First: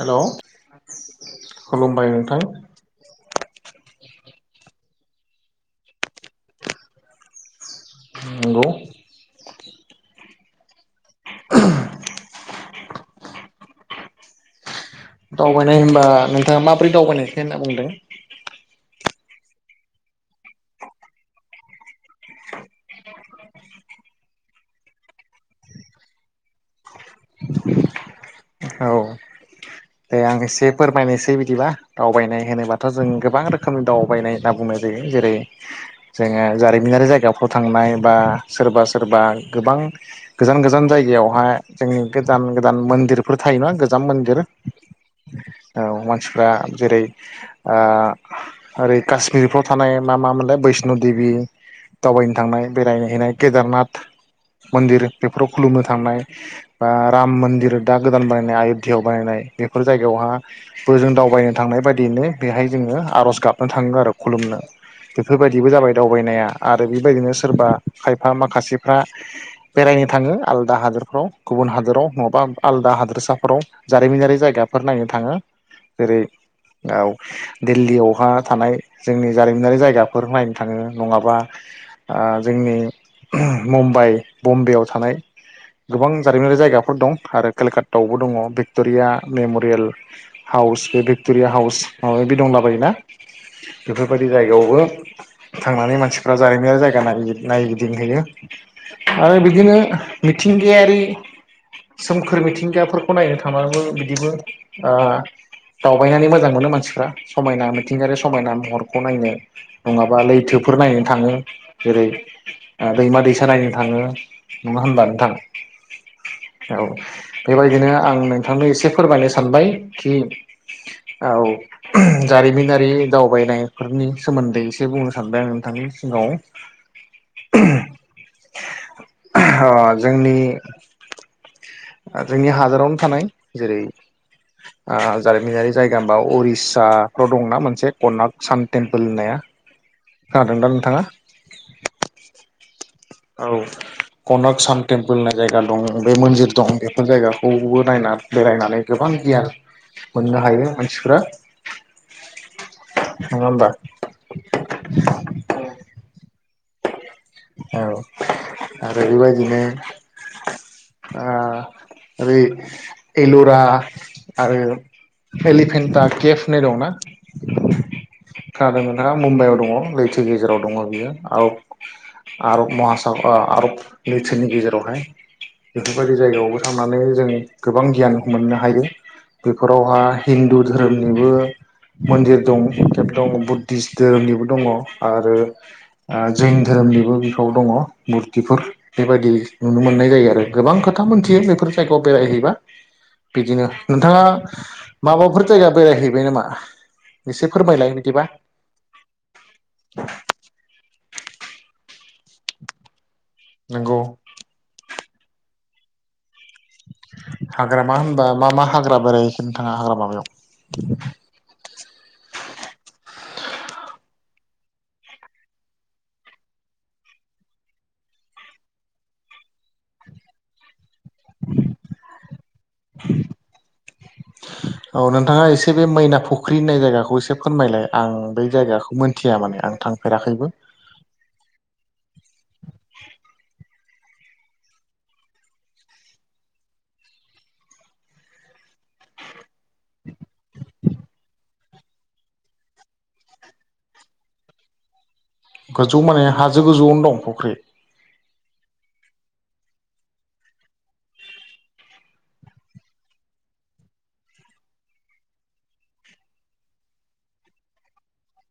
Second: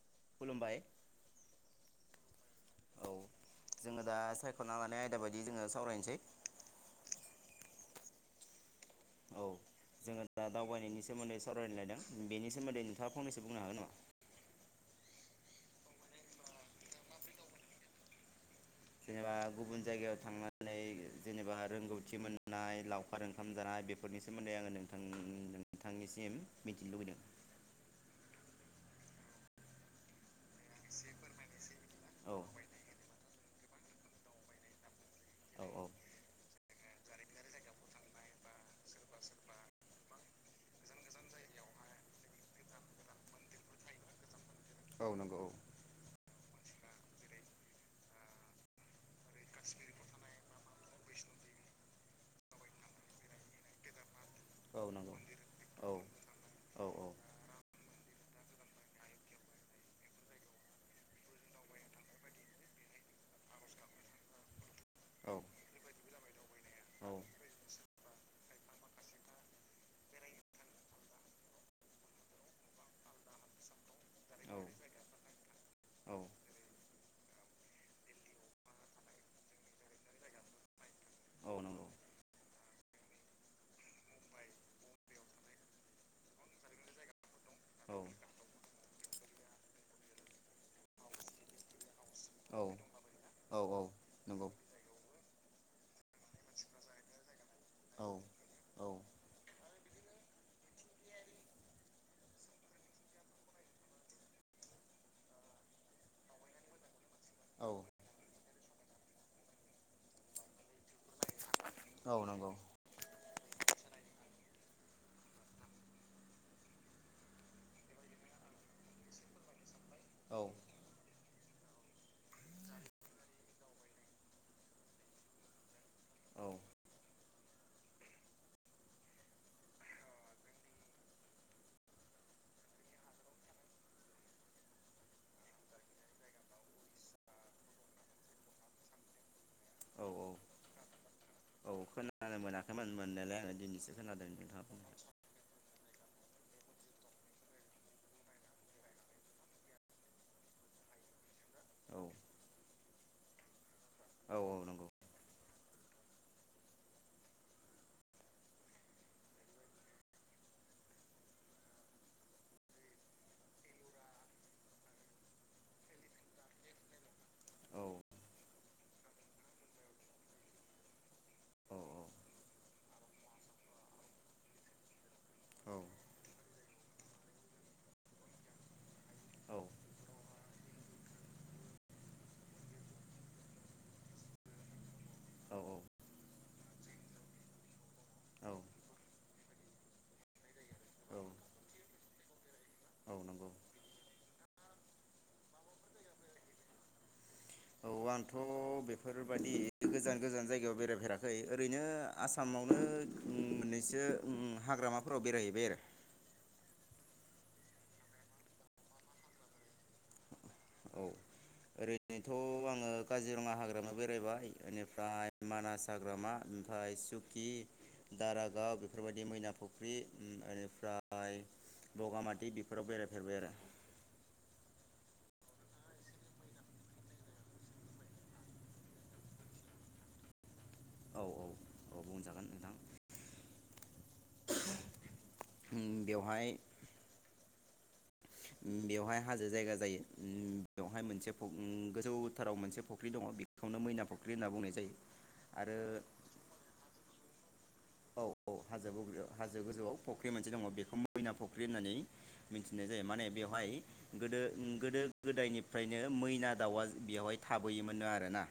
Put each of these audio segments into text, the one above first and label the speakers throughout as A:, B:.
A: हेल
B: खुलुमबाय
A: खलुमबाय थां
B: औ जोङो दा सायखना लानाय आयदा बायदि जोङो सावरायनोसै।
A: नंगौ
B: औ जोङो दा दावबायनायनि सोमोन्दै सावरायनो लायदों बेनि सोमोन्दै नोंथा फंनैसो बुंनो हागोन नामा?
A: दावबायनाय होनबा नोंथाङा माबोरै दावबायनायसै होनना बुंदों?
B: जेनेबा गुबुन जायगायाव थांनानै जेनेबा रोंगौथि मोननाय लावखार ओंखाम जानाय बेफोरनि सोमोन्दै आङो नोंथां नोंथांनिसिम मिथिनो लुबैदों।
A: औ दे आं दे फोरमायनोसै बिदिबा
B: औ
A: दावबायनाय होनोबाथ जों गोबां रोखोम रोखोमनि दावबायनाय होनना बुंनाय जायो जेरै
B: औ औ
A: जोङो जारिमिनारि जायगाफ्राव थांनाय बा सोरबा सोरबा गोबां गोजान गोजान जायगायावहाय जोंनि गोदान गोदान मन्दिरफोर थायो नङा गोजान मन्दिर
B: औ नंगौ औ
A: मानसिफ्रा जेरै ओरै काश्मिरफ्राव थानाय मा मा मोनलाय बैष्न देबि दावबायनो थांनाय बेरायनो हैनाय केदारनाथ
B: औ
A: मन्दिर
B: नंगौ
A: बेफोराव खुलुमनो
B: औ
A: थांनाय
B: औ
A: बा राम मन्दिर दा गोदान बानायनाय आयध्यायाव बानायनाय बेफोर जायगायावहा बोजों दावबायनो थांनाय बायदियैनो बेहाय जोङो आरज गाबनो थाङो आरो खुलुमनो।
B: औ
A: बेफोरबायदिबो जाबाय। दावबायनाया आरो
B: औ
A: बेबायदिनो सोरबा फाइभ माखासेफ्रा बेरायनो थाङो आलदा हादोरफ्राव गुबुन हादोराव नङाबा आलदा हादोरसाफोराव जारिमिनारि जायगाफोर नायनो थाङो
B: औ
A: जेरै दिल्लीयावहा थानाय जोंनि जारिमिनारि जायगाफोर नायनो थाङो नङाबा
B: औ नंगौ
A: जोंनि मुम्बाइ बम्बेयाव थानाय गोबां जारिमिनारि जायगाफोर दं आरो
B: औ
A: केलकातटायावबो दङ बे थुरिया मेमरियेल हाउस बे भिक्टरिया हाउस माबादि
B: औ
A: दंलाबायोना
B: औ
A: बेफोरबायदि
B: नंगौ
A: जायगायावबो थांनानै मानसिफ्रा जारिमिनारि जायगा नाय
B: औ
A: नायगिदिंहैयो आरो बिदिनो मिथिंगायारि सोमखोर मिथिंगाफोरखौ नायनो थांबाबो बि दिबो ओ दावबायनानै मोजां मोनो मानसिफ्रा समायना
B: औ
A: मिथिंगायारि समायना महरखौ नायनो नंङाबा लैथोफोर नायनो थांङो जेरै
B: औ नंगौ
A: दैमा दैसा नायो थांङो नंङा होनबा नोंथां औ बेबायदिनो आं नोंथांनो एसे फोरमायनो सानबाय खिं
B: औ
A: औ जारिमिनारि दावबायनायफोरनि सोमोन्दै एसे बुंनो सानदों आं नोंथांनि सिगाङाव
B: औ
A: अ जोंनि ओ जोंनि हादरावनो थानाय जेरै ओ जारिमिनारि जायगा हबा उरिस्साफ्राव दंना मोनसे कर्नाक सान टेम्पोल होननाया
B: औ
A: खोनादोंदा नोंथांङा
B: औ खोनानो मोनाखैमोन मोननायलाय
A: औ
B: आंङो दिनैसो खोनादों
A: कनक
B: नथाङा बुं
A: सान टेम्पोल होननाय जायगा दं बे मोनजि दं बेफोर जायगाखौबो नायना बेरायनानै गोबां गियान मोननो हायो मानसिफोरा।
B: औ
A: नंङा होनबा?
B: औ औ नंगौ
A: औ औ आरो बेबायदिनो ओ ओरै एलुरा आरो फेलिफेन्टा केफ होननाय दंना?
B: औ
A: खोनादों नोंथाङा मुम्बाइआव दंङ लैथो गेजेराव दंङ बियो औ आरब महा सागर आरब लैथोनि गेजेरावहाय बेफोरबायदि जायगायावबो थांनानै जों गोबां गियान मोननो हायो।
B: औ
A: बेफोरावहाय हिन्दु धोरोमनिबो मन्दिर दं थे दं बुद्धिस धोरोमनिबो दंङ आरो ओ जैन धोरोमनिबो बिखाव दंङ मुरथिफोर बेबायदि नुनो मोननाय जायो आरो गोबां खोथा मोनथियो बेफोर जायगायाव बेरायहैबा
B: औ नंगौ
A: बिदिनो नोंथाङा माबाफोर जायगा बेरायहैबाय नामा? एसे
B: औ
A: फोरमायलाय बिदिबा
B: आंथ बेफोरबायदि गोजान गोजान जायगायाव बेरायफेरा खै ओरैनो आसामावनो उम
A: नोंगौ
B: मोननैसो उम हाग्रामाफोराव बेरायहैबाय आरो।
A: हाग्रामा होनबा मा मा हाग्रा बेरायहैखो नोंथाङा हाग्रामायाव
B: औ ओरैनोथ आंङो काजिरङा हाग्रायाव बेरायबाय। बेनिफ्राय मानास हाग्रामा ओमफाय सुकि दारागाव बेफोरबायदि मैना फुख्रि उम इनिफ्राय फाय बगामाथि बेफोराव बेरायफेरबाय आरो।
A: थांङा एसे बे मैना फुख्रि होननाय जायगाखौ एसे फोरमायलाय आं बै जायगाखौ मोनथिया माने आं थांफेराखैबो।
B: औ औ औ बुंजागोन नोंथां बेवहाय बेवहाय हाजो जायगा जायो ओम बेवहाय मोनसे फु ओ गोजौथाराव मोनसे फख्रि दङ बेखौनो मैना फख्रि होनना बुंनाय जायो। आरो
A: गोजौ माने हाजो गोजौआवनो दं फुख्रि
B: औ औ हाजो हाजो गुदियाव हाजो गोजौआव फख्रि मोनसे दङ बेखौ मैना फुख्रि होननानै मिथिनाय जायो माने बेवहाय गोदो उम गोदो गोदायनिफ्रायनो मैना दाउआ बेवहाय थाबोयोमोननो आरो ना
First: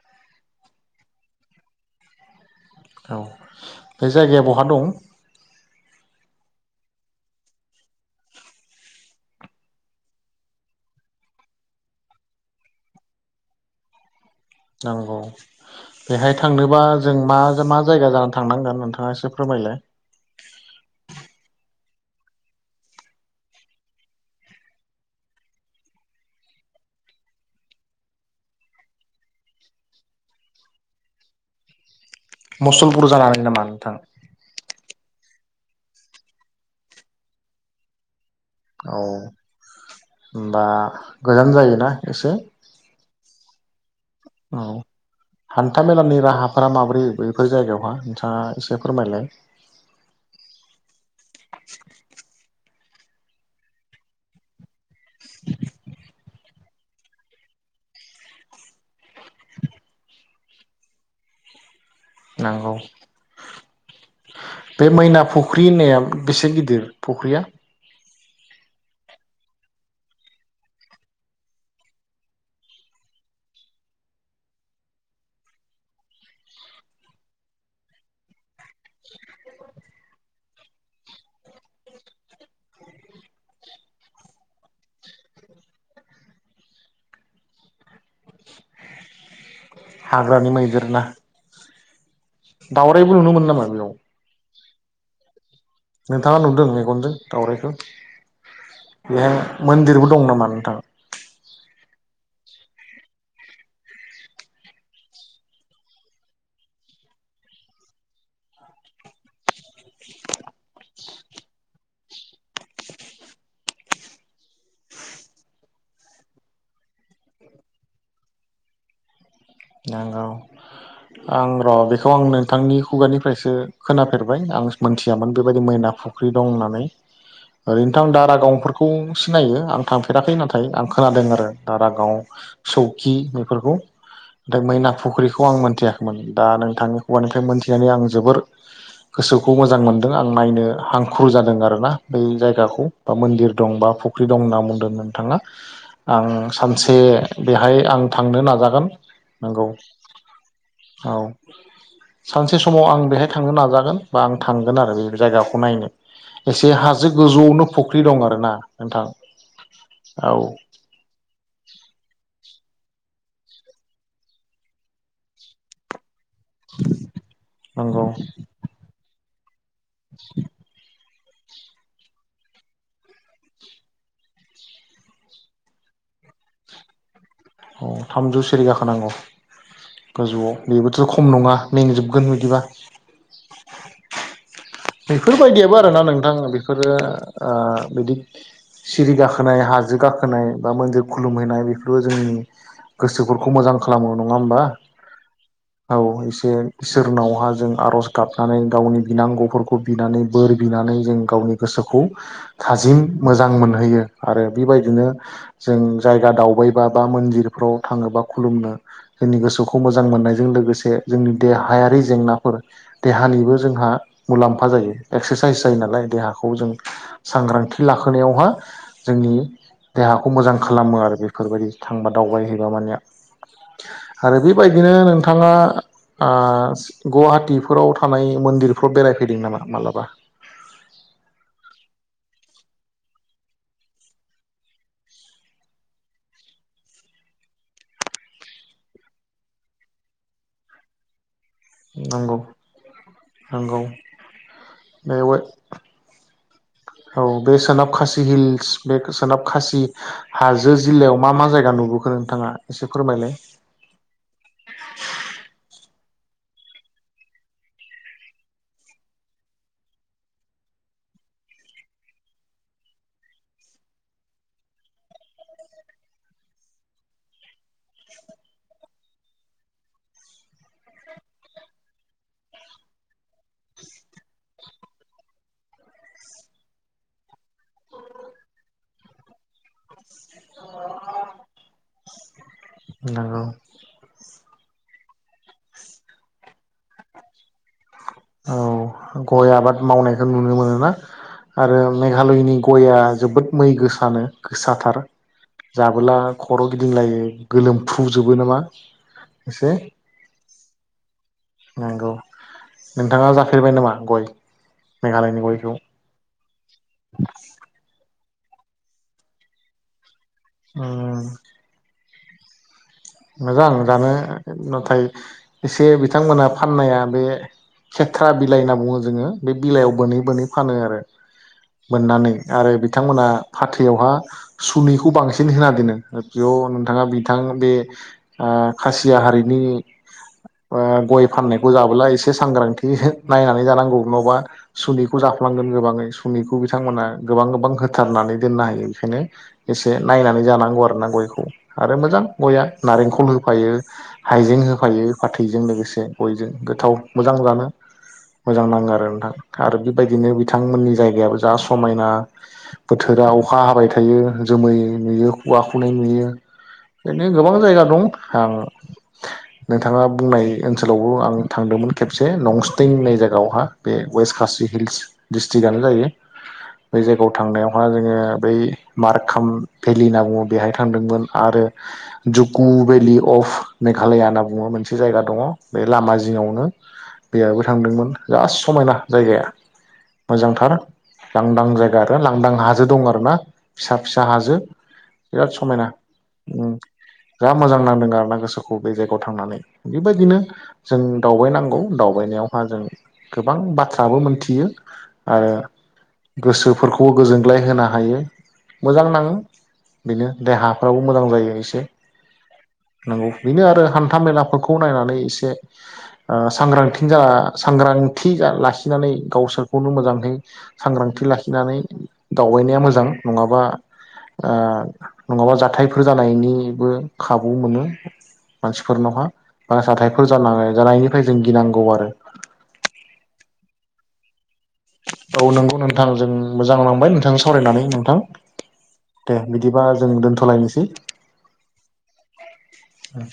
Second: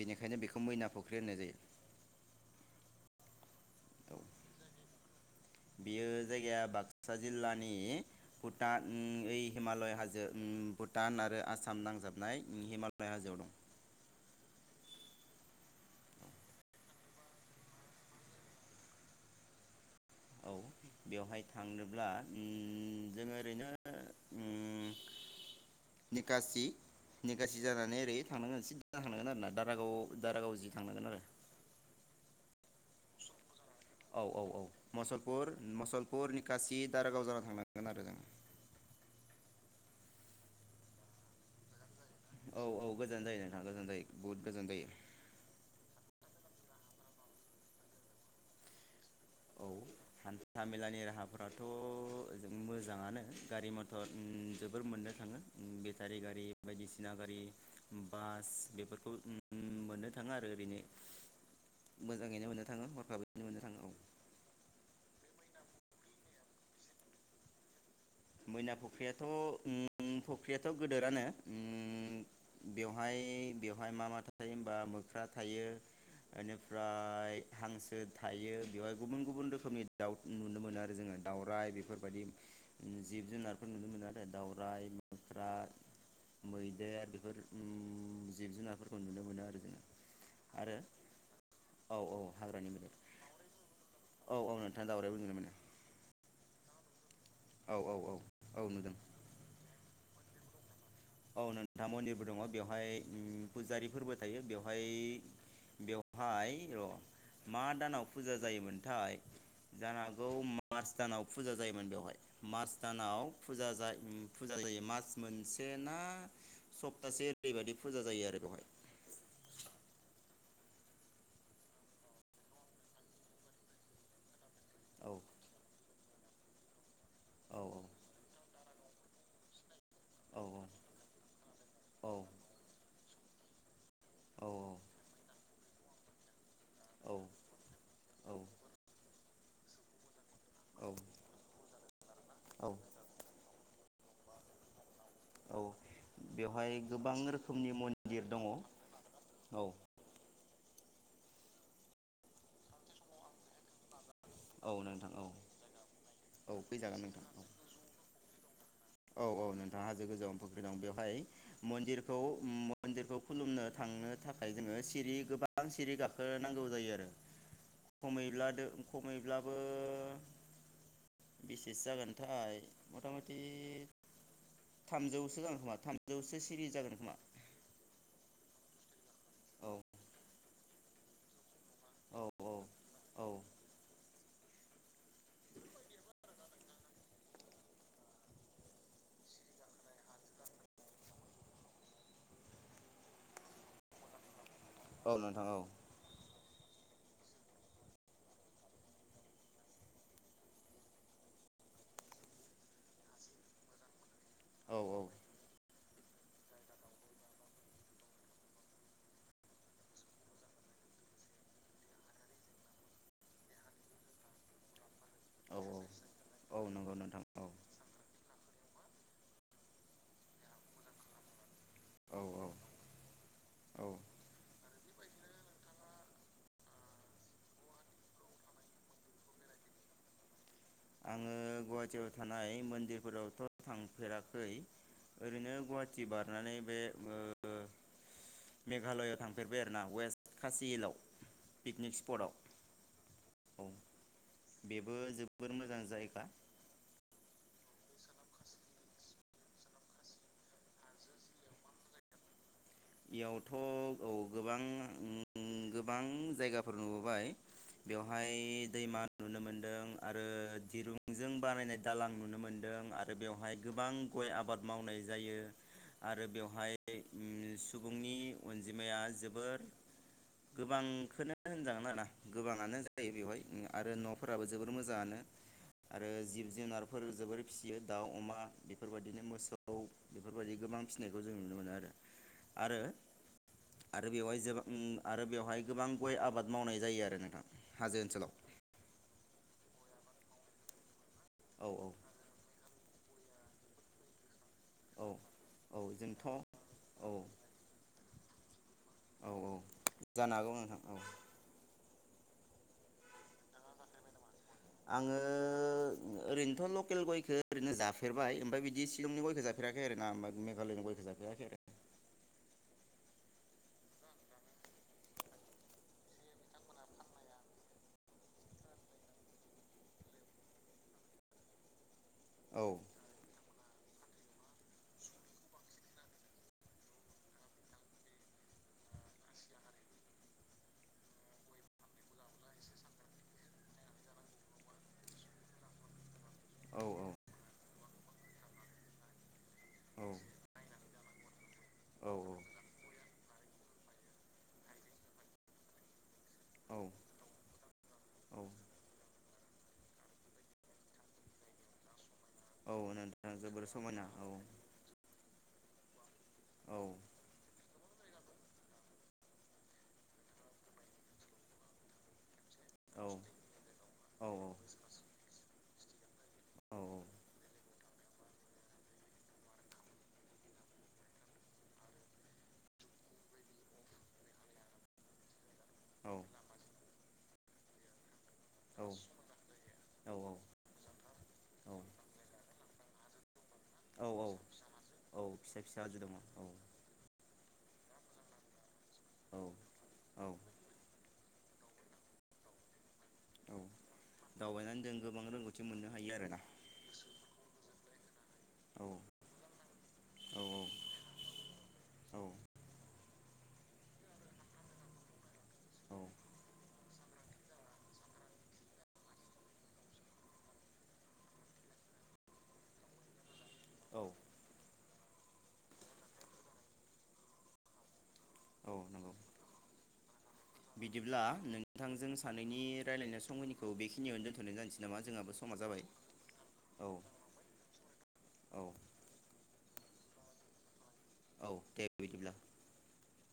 B: बेनिखायनो बेखौ मैना फुख्रि होननाय जायो।
A: औ बे जायगाया बहा दं।
B: बियो जायगाया बाक्सा जिल्लानि भुटान उम ऐ हिमालय हाजो उम भुटान आरो आसाम नांजाबनाय हिमालय हाजोआव दं।
A: नंगौ बेहाय थांनोबा जों मा मा जायगा जानानै थांनांगोन नोंथाङा एसे फोरमायलाय।
B: औ बेवहाय थांनोब्ला उम जोङो ओरैनो उम निकासि निकासि जानानै ओरै थांनांगोन सिद्दा थांनांगोन आरोना दारागाव दारागाव जि थांनांगोन आरो
A: मसलपुर जानानै नामा? नोंथां
B: औ औ औ मसलपुर मुसलपुर निकासि दारागाव जाना थांनांगोन आरो जों
A: औ होनबा गोजान जायोना? एसे
B: औ औ गोजान जायो नोंथां गोजान जायो। बुहुद
A: औ
B: गोजान जायो
A: हान्था मेलानि राहा फोरा माबोरै बेफोर जायगायावहा नोंथाङा एसे फोरमायलाय।
B: औ हान्था मेलानि राहाफोराथ' ओजों मोजाङानो गारि मथर ओ जोब मोननो थाङो बेटारि गारि बायदिसिना गारि बास बेफोरखौ मोननो थाङो आरो ओरैनो मोजाङैनो मोननो
A: नांगौ
B: थाङो हरखाबैनो मोननो थाङो औ
A: बे मैना फुख्रि होननाया बेसे गिदिर फुख्रिया?
B: मैना फख्रियाथ' उम फख्रियाथ गोदोरानो उम बेवहाय बेवहाय मा मा थायो होनबा मोख्रा थायो इनिफ्राय हांसो थायो बेवहाय गुबुन गुबुन रोखोमनि दाउ नुनो मोनो आरो जोङो दाउराइ बेफोरबायदि। जिब जुनारफोर नुनो मोनो आरो दावराइ मोख्रा मैदेर बेफोर उम जिब जुनारफोरखौ नुनो मोनो आरो जोङो।
A: हाग्रानि
B: आरो
A: मैदेर ना?
B: औ औ हाग्रानि मैदेर
A: दाउराइबो नुनो मोनो नामा बेयाव?
B: औ औ नोंथां दावराइबो नुनो मोनो।
A: नोंथाङा नुदों मेगनजों? दाउराइखो।
B: औ औ औ औ नुदों
A: बेहाय मोन्दिरबो दं नामा नोंथां?
B: औ नोंथा मन्दिरबो दङ बेवहाय उम फुजारि फोरबो थायो बेवहाय बेवहाय र मा दानाव फुजा जायोमोनथाय। जानो हागौ मार्च दानाव। फुजा जायोमोन बेवहाय मार्च दानाव फुजा जा फुजा जायो मास मोनसे ना सप्तासे ओरैबायादि फुजा जायो आरो बेवहाय
A: नांगौ आं र बेखौ आं नोंथांनि खुगानिफ्रायसो खोनाफेरबाय आं।
B: औ
A: मोनथियामोन बेबायदि मैना फु ख्रि दं होननानै।
B: औ
A: ओरैनोथ' आं दारागावफोरखौ सिनायो आं। थांफेराखै नाथाय आं खोनादों आरो
B: औ
A: दारागाव सौ खि बेफोरखौ
B: औ
A: फ्राय मैना फुख्रिखौ आं मोनथियाखैमोन दा नोंथांनि
B: औ
A: खुगानिफ्राय मोनथिनानै आं जोबोर गोसोखौ मोजां मोनदों। आं नायनो
B: औ
A: हांखुर जादों आरोना। बै
B: औ
A: जायगाखौ बा मोन्दिर दं बा फुख्रि दं होनना बुंदोंमोन नोंथाङा
B: औ
A: आं
B: बेवहाय
A: सानसे
B: गोबां रोखोमनि
A: बेहाय आं
B: मन्दिर
A: थांनो
B: दङ औ
A: नाजागोन। नंगौ औ सानसे समाव आं बेहाय थांनो नाजागोन। बा आं
B: औ
A: थांगोन आरो
B: नोंथां
A: बे
B: औ
A: जायगाखौ नायनो
B: औ
A: एसे
B: फैजागोन
A: हाजो
B: नोंथां औ
A: गोजौआवनो फुख्रि दं आरो ना।
B: औ औ नोंथाङ हाजो गोजौआव फुख्रि दं बेवहाय मन्दिरखौ म मन्दिरखौ खुलुमनो थांनो थाखाय जोङो सिरि गोबां सिरि गाखो खो नांगौ जायो आरो
A: नंगौ
B: खमैबला दो खमै ब्लाबो
A: [inaudible]
B: बेसेसो जागोनथाय मता मति थामजौसो जागोन खोमा थामजौसो सिरि जागोन खोमा।
A: थामजौ सिरि गाखोनांगौ।
B: औ
A: गोजौआव बेबोथ खम नङा मेंजोबगोन
B: औ
A: बिदिबा।
B: औ औ
A: बेफोरबायदियाबो आरोना नोंथां बेफोरो ओ बिदि सिरि गाखोनाय हाजो गाखोनाय बा मन्दिर खुलुमहैनाय बेफोरो जोंनि गोसोफोरखौ मोजां खालामो नङा होमबा?
B: औ नोंथां औ
A: औ एसे इसोरनावहा जों आरज गाबनानै गावनि बिनांगौफोरखौ खौ बिनानै बोर बिनानै जों गावनि गोसोखौ थाजिम मोजां मोनहोयो। आरो
B: औ
A: बेबायदिनो जों जायगा दावबायबा बा मन्दिरफ्राव थाङोबा खुलुमनो जोंनि गोसोखौ मोजां मोननायजों लोगोसे जोंनि देहायारि जेंनाफोर देहानिबो जोंहा मुलाम्फा जायो।
B: औ
A: एक्सारसाइस जायो नालाय देहाखौ
B: औ
A: जों
B: नंगौ नोंथां औ
A: सांग्रांथि लाखोनायावहा जोंनि देहाखौ मोजां खालामो आरो बेफोरबायदि थांबा
B: औ
A: दावबायहैबा माने
B: औ
A: आरो बेबायदिनो नोंथाङा आ गुवाहाटिफोराव थानाय मन्दिरफ्राव बेराय फैदों नामा मालाबा?
B: आङो गुवाहाटियाव थानाय मन्दिरफोरावथ थांफेराखै ओरैनो गुवाहाटि बारनानै बे ओ मेघालयआव थांफेरबाय आरोना वेस्ट कासि हिलाव। पिकनिक
A: नंगौ
B: स्पटआव औ
A: नंगौ
B: बेबो
A: बेयाव
B: जोबोर [inaudible]
A: औ बे सोनाब खासि हिल्स बे सोनाब खासि हाजो जिल्लायाव मा मा जायगा नुबोखो नोंथाङा? एसे फोरमायलाय?
B: यावथ औ गोबां उम गोबां गोबां जायगाफोर नुबोबाय बेवहाय दैमा नुनो मोनदों आरो दिरुंजों बानायनाय दालां नुनो मोन्दों आरो बेवहाय गोबां गय आबाद मावनाय जायो आरो बेवहाय सुबुंनि अनजिमाया जोबोर गोबांखोनो होनजागोन आरोना गोबाङानो जायो बेवहाय आरो न फोराबो जोबोर मोजाङानो आरो जिब जुनारफोर जोबोर फिसियो दाउ अमा बेफोरबायदिनो मोसौ बेफोरबायदि गोबां फिसिनायखौ जों नुनो मोनो आरो आरो
A: नंगौ
B: आरो बेवहाय जोबां आरो बेवहाय गोबां गय आबाद मावनाय जायो आरो नोंथां। हाजो ओनसोलाव
A: औ गय आबाद मावनायखौ नुनो मोनोना
B: औ
A: आरो
B: औ
A: मेघालयनि गया जोबोद मै गोसानो। गोसाथार
B: औ औ
A: जाबोला
B: जोंथ' औ
A: खर गिदिंलायो गोलोमफ्रुजोब बो नामा।
B: औ औ
A: एसे
B: जानो हागौ नोंथां औ
A: नंगौ नोंथाङा जाफेरबाय नामा गय?
B: आङो
A: मेघालयनि गयखौ?
B: ओरैनोथ लकेल गयखो ओरैनो जाफेरबाय। ओमफ्राय बिदि सिलंनि गयखो जाफेराखै आरो ना मेघालयनि
A: ओ
B: गयखौ जाफेराखै आरो
A: मोजां जानो नाथाय एसे बिथांमोना फाननाया बे खेथ्रा बिलाइ होनना बुङो जोङो बे बिलाइयाव बोनै बोनै फानो आरो मोननानै
B: औ
A: आरो बिथांमोना फाथैआवहा सुनैखौ बांसिन होना दोनो बेयाव नोंथाङा बिथां बे खासिया हारिनि गय फाननायखौ जाबोला एसे सांग्रांथि नायनानै जानांगौ नाबा सुुननिखौ जाफ्लांगोन गोबाङै सनिखौ बिथांमोना
B: औ
A: गोबां गोबां होथारनानै दोननो हायो बेखायनो एसे
B: औ
A: नायनानै जानांगौ आरोना गयखौ आरो मोजां गया नारेंखल होफायो हाइजें होफायो फाथैजों लोगोसे बयजों
B: औ
A: गोथाव मोजां जानो
B: औ
A: मोजां नाङो आरो नोंथां आरो बेबायदिनो बिथांमोननि जायगायाबो जा समायना
B: औ
A: बोथोरा
B: नोंथां
A: अखा
B: जोबोर
A: हाबाय
B: समायना
A: थायो
B: औ
A: जोमै नुयो औवा खुनाय नुयो
B: औ
A: बेनो गोबां जायगा दं आं नोंथाङा बुंनाय ओनसोलावबो आं थांदोंमोन खेबसे हुस्टं
B: औ फिसा हाजो दङ औ
A: होननाय जायगा आवहाय बे व वेस्ट खाासि हिल्स डिस स्रिकआनो जायो बै जायगायाव थांनायावहा जोङो बै मारकाम भेलि होनना बुङो बेहाय थांदोंमोन आरो जुकु भेलि अफ मेघालया होनना बुङो मोनसे जायगा दङ बे लामा जिङावनो दैयाबो थांदोंमोन जास्ट समायना जायगाया मोजांथार लांदां जायगा आरो लांदां हाजो दङ आरो ना फिसा फिसा हाजो बिराद समायना जा मोजां नांदों आरोोना गोसोखौ बे जायगायाव
B: औ
A: थांनानै
B: औ
A: बेबायदिनो जों दावबायनांगौ दावबायनायावहा जों गोबां
B: औ।
A: बाथ्राबो मोनथियो
B: दावबायनानै जों गोबां
A: आरो
B: रोंगौथि मोननो हायो आरोना
A: गोसोफोरखौबो गोजोनग्लाय होनो हायो
B: औ
A: मोजां नाङो बेनो
B: औ
A: देहाफ्राबो मोजां जायो एसे
B: औ
A: नंगौ बेनो आरो हान्था मेलाफोरखौ नायनानै एसे ओ सांग्रांथि जाना सांग्रांथि लाखिनानै गावसोरखौनो मोजाङै सांग्रांथि लाखिनानै दावबायनाया मोजां नङा बा
B: औ
A: आ नङाबा जाथायफोर जानायनि बो खाबु मोनो
B: औ नंगौ
A: मानसिफोरनावहा। [unintelligible]
B: बिदिब्ला
A: जानायनिफ्राय जों गिनांगौ आरो
B: नोंथांजों सानैनि रायलायनाय समखिनिखौ बेखि नियाव दोन
A: औ नंगौ नोंथां जों मोजां
B: औ
A: नांबाय नोंथां सावरायनानै नोंथां
B: औ
A: दे। बिदिबा जों दोन्थलायनोसै।
B: औ दे बिदिब्ला।
A: उम